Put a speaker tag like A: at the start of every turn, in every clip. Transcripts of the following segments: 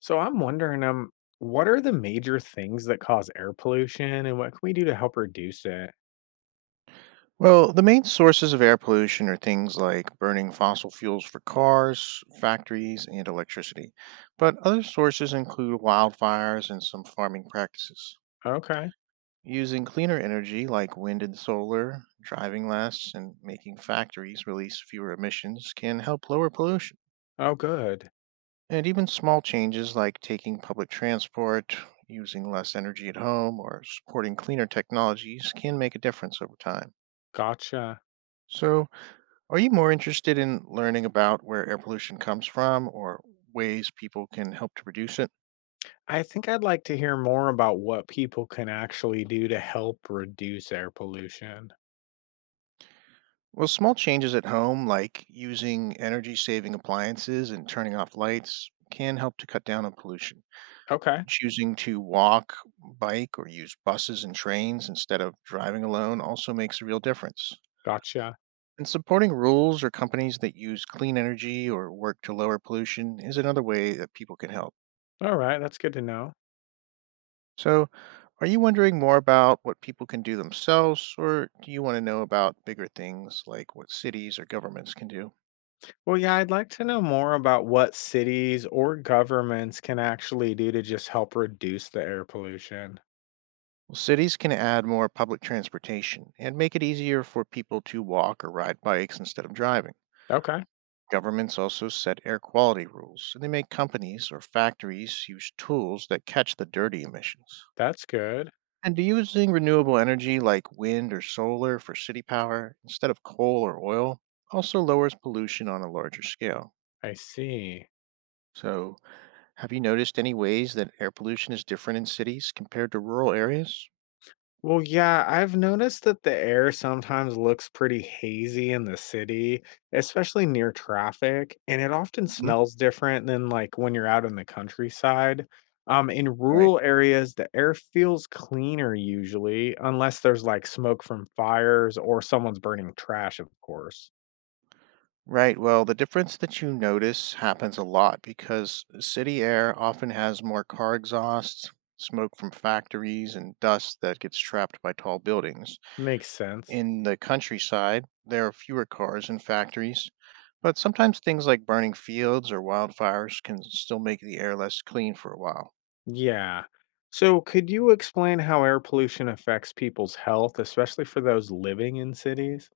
A: So I'm wondering, um, what are the major things that cause air pollution and what can we do to help reduce it?
B: Well, the main sources of air pollution are things like burning fossil fuels for cars, factories, and electricity. But other sources include wildfires and some farming practices.
A: Okay.
B: Using cleaner energy like wind and solar, driving less, and making factories release fewer emissions can help lower pollution.
A: Oh, good.
B: And even small changes like taking public transport, using less energy at home, or supporting cleaner technologies can make a difference over time.
A: Gotcha.
B: So, are you more interested in learning about where air pollution comes from or ways people can help to reduce it?
A: I think I'd like to hear more about what people can actually do to help reduce air pollution.
B: Well, small changes at home, like using energy saving appliances and turning off lights, can help to cut down on pollution.
A: Okay.
B: Choosing to walk, bike, or use buses and trains instead of driving alone also makes a real difference.
A: Gotcha.
B: And supporting rules or companies that use clean energy or work to lower pollution is another way that people can help.
A: All right. That's good to know.
B: So, are you wondering more about what people can do themselves, or do you want to know about bigger things like what cities or governments can do?
A: Well, yeah, I'd like to know more about what cities or governments can actually do to just help reduce the air pollution.
B: Well, cities can add more public transportation and make it easier for people to walk or ride bikes instead of driving.
A: Okay.
B: Governments also set air quality rules, and they make companies or factories use tools that catch the dirty emissions.
A: That's good.
B: And do using renewable energy like wind or solar for city power instead of coal or oil also lowers pollution on a larger scale.
A: I see.
B: So, have you noticed any ways that air pollution is different in cities compared to rural areas?
A: Well, yeah, I've noticed that the air sometimes looks pretty hazy in the city, especially near traffic, and it often
B: Mhm.
A: smells different than like when you're out in the countryside. In
B: Right.
A: rural areas, the air feels cleaner usually, unless there's like smoke from fires or someone's burning trash, of course.
B: Right. Well, the difference that you notice happens a lot because city air often has more car exhausts, smoke from factories, and dust that gets trapped by tall buildings.
A: Makes sense.
B: In the countryside, there are fewer cars and factories, but sometimes things like burning fields or wildfires can still make the air less clean for a while.
A: Yeah. So, could you explain how air pollution affects people's health, especially for those living in cities?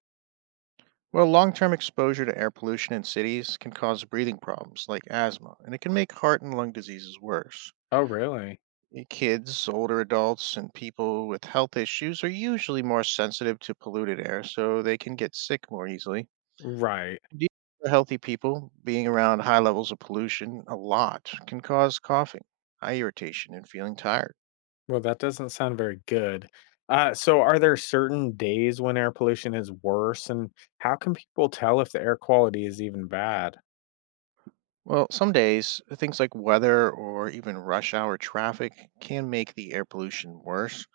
B: Well, long term exposure to air pollution in cities can cause breathing problems like asthma, and it can make heart and lung diseases worse.
A: Oh, really?
B: Kids, older adults, and people with health issues are usually more sensitive to polluted air, so they can get sick more easily.
A: Right.
B: Indeed, for healthy people, being around high levels of pollution a lot can cause coughing, eye irritation, and feeling tired.
A: Well, that doesn't sound very good. So, are there certain days when air pollution is worse, and how can people tell if the air quality is even bad?
B: Well, some days, things like weather or even rush hour traffic can make the air pollution worse.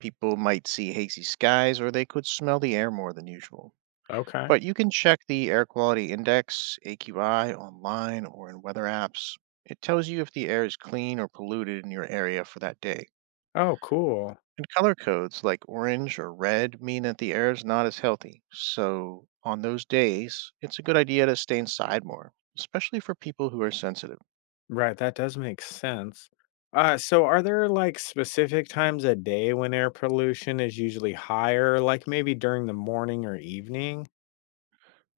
B: People might see hazy skies or they could smell the air more than usual.
A: Okay.
B: But you can check the Air Quality Index, AQI, online or in weather apps. It tells you if the air is clean or polluted in your area for that day.
A: Oh, cool.
B: And color codes like orange or red mean that the air is not as healthy. So, on those days, it's a good idea to stay inside more, especially for people who are sensitive.
A: Right, that does make sense. So, are there like specific times a day when air pollution is usually higher, like maybe during the morning or evening?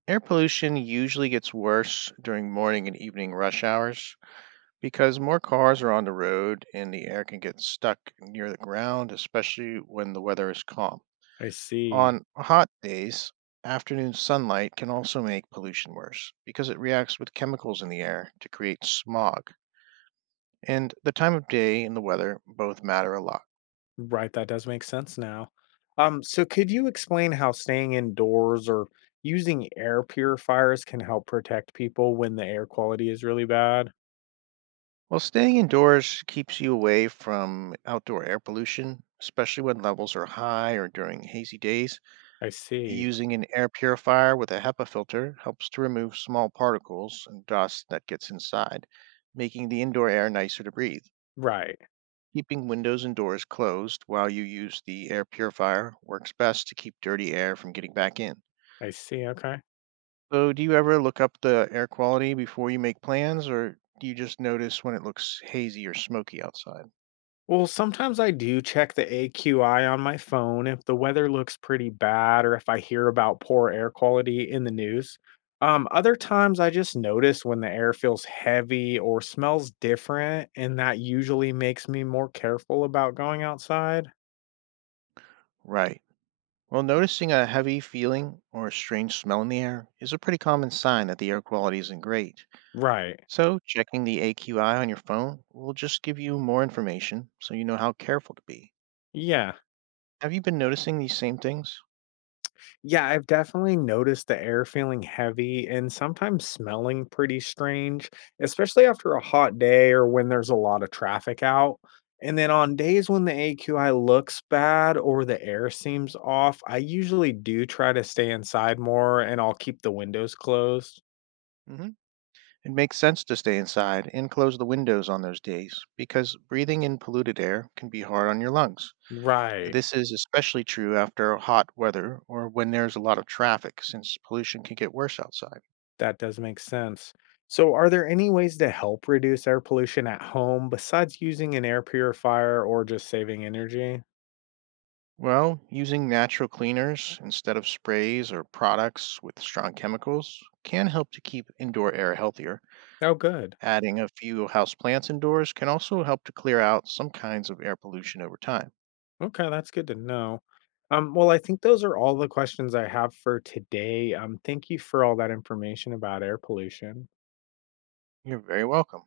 B: Air pollution usually gets worse during morning and evening rush hours, because more cars are on the road and the air can get stuck near the ground, especially when the weather is calm.
A: I see.
B: On hot days, afternoon sunlight can also make pollution worse because it reacts with chemicals in the air to create smog. And the time of day and the weather both matter a lot.
A: Right, that does make sense now. So could you explain how staying indoors or using air purifiers can help protect people when the air quality is really bad?
B: Well, staying indoors keeps you away from outdoor air pollution, especially when levels are high or during hazy days.
A: I see.
B: Using an air purifier with a HEPA filter helps to remove small particles and dust that gets inside, making the indoor air nicer to breathe.
A: Right.
B: Keeping windows and doors closed while you use the air purifier works best to keep dirty air from getting back in.
A: I see. Okay.
B: So, do you ever look up the air quality before you make plans, or do you just notice when it looks hazy or smoky outside?
A: Well, sometimes I do check the AQI on my phone if the weather looks pretty bad or if I hear about poor air quality in the news. Other times I just notice when the air feels heavy or smells different, and that usually makes me more careful about going outside.
B: Right. Well, noticing a heavy feeling or a strange smell in the air is a pretty common sign that the air quality isn't great.
A: Right.
B: So, checking the AQI on your phone will just give you more information so you know how careful to be.
A: Yeah.
B: Have you been noticing these same things?
A: Yeah, I've definitely noticed the air feeling heavy and sometimes smelling pretty strange, especially after a hot day or when there's a lot of traffic out. And then on days when the AQI looks bad or the air seems off, I usually do try to stay inside more and I'll keep the windows closed.
B: Mhm. It makes sense to stay inside and close the windows on those days because breathing in polluted air can be hard on your lungs.
A: Right.
B: This is especially true after hot weather or when there's a lot of traffic, since pollution can get worse outside.
A: That does make sense. So, are there any ways to help reduce air pollution at home besides using an air purifier or just saving energy?
B: Well, using natural cleaners instead of sprays or products with strong chemicals can help to keep indoor air healthier.
A: Oh, good.
B: Adding a few house plants indoors can also help to clear out some kinds of air pollution over time.
A: Okay, that's good to know. Well, I think those are all the questions I have for today. Thank you for all that information about air pollution.
B: You're very welcome.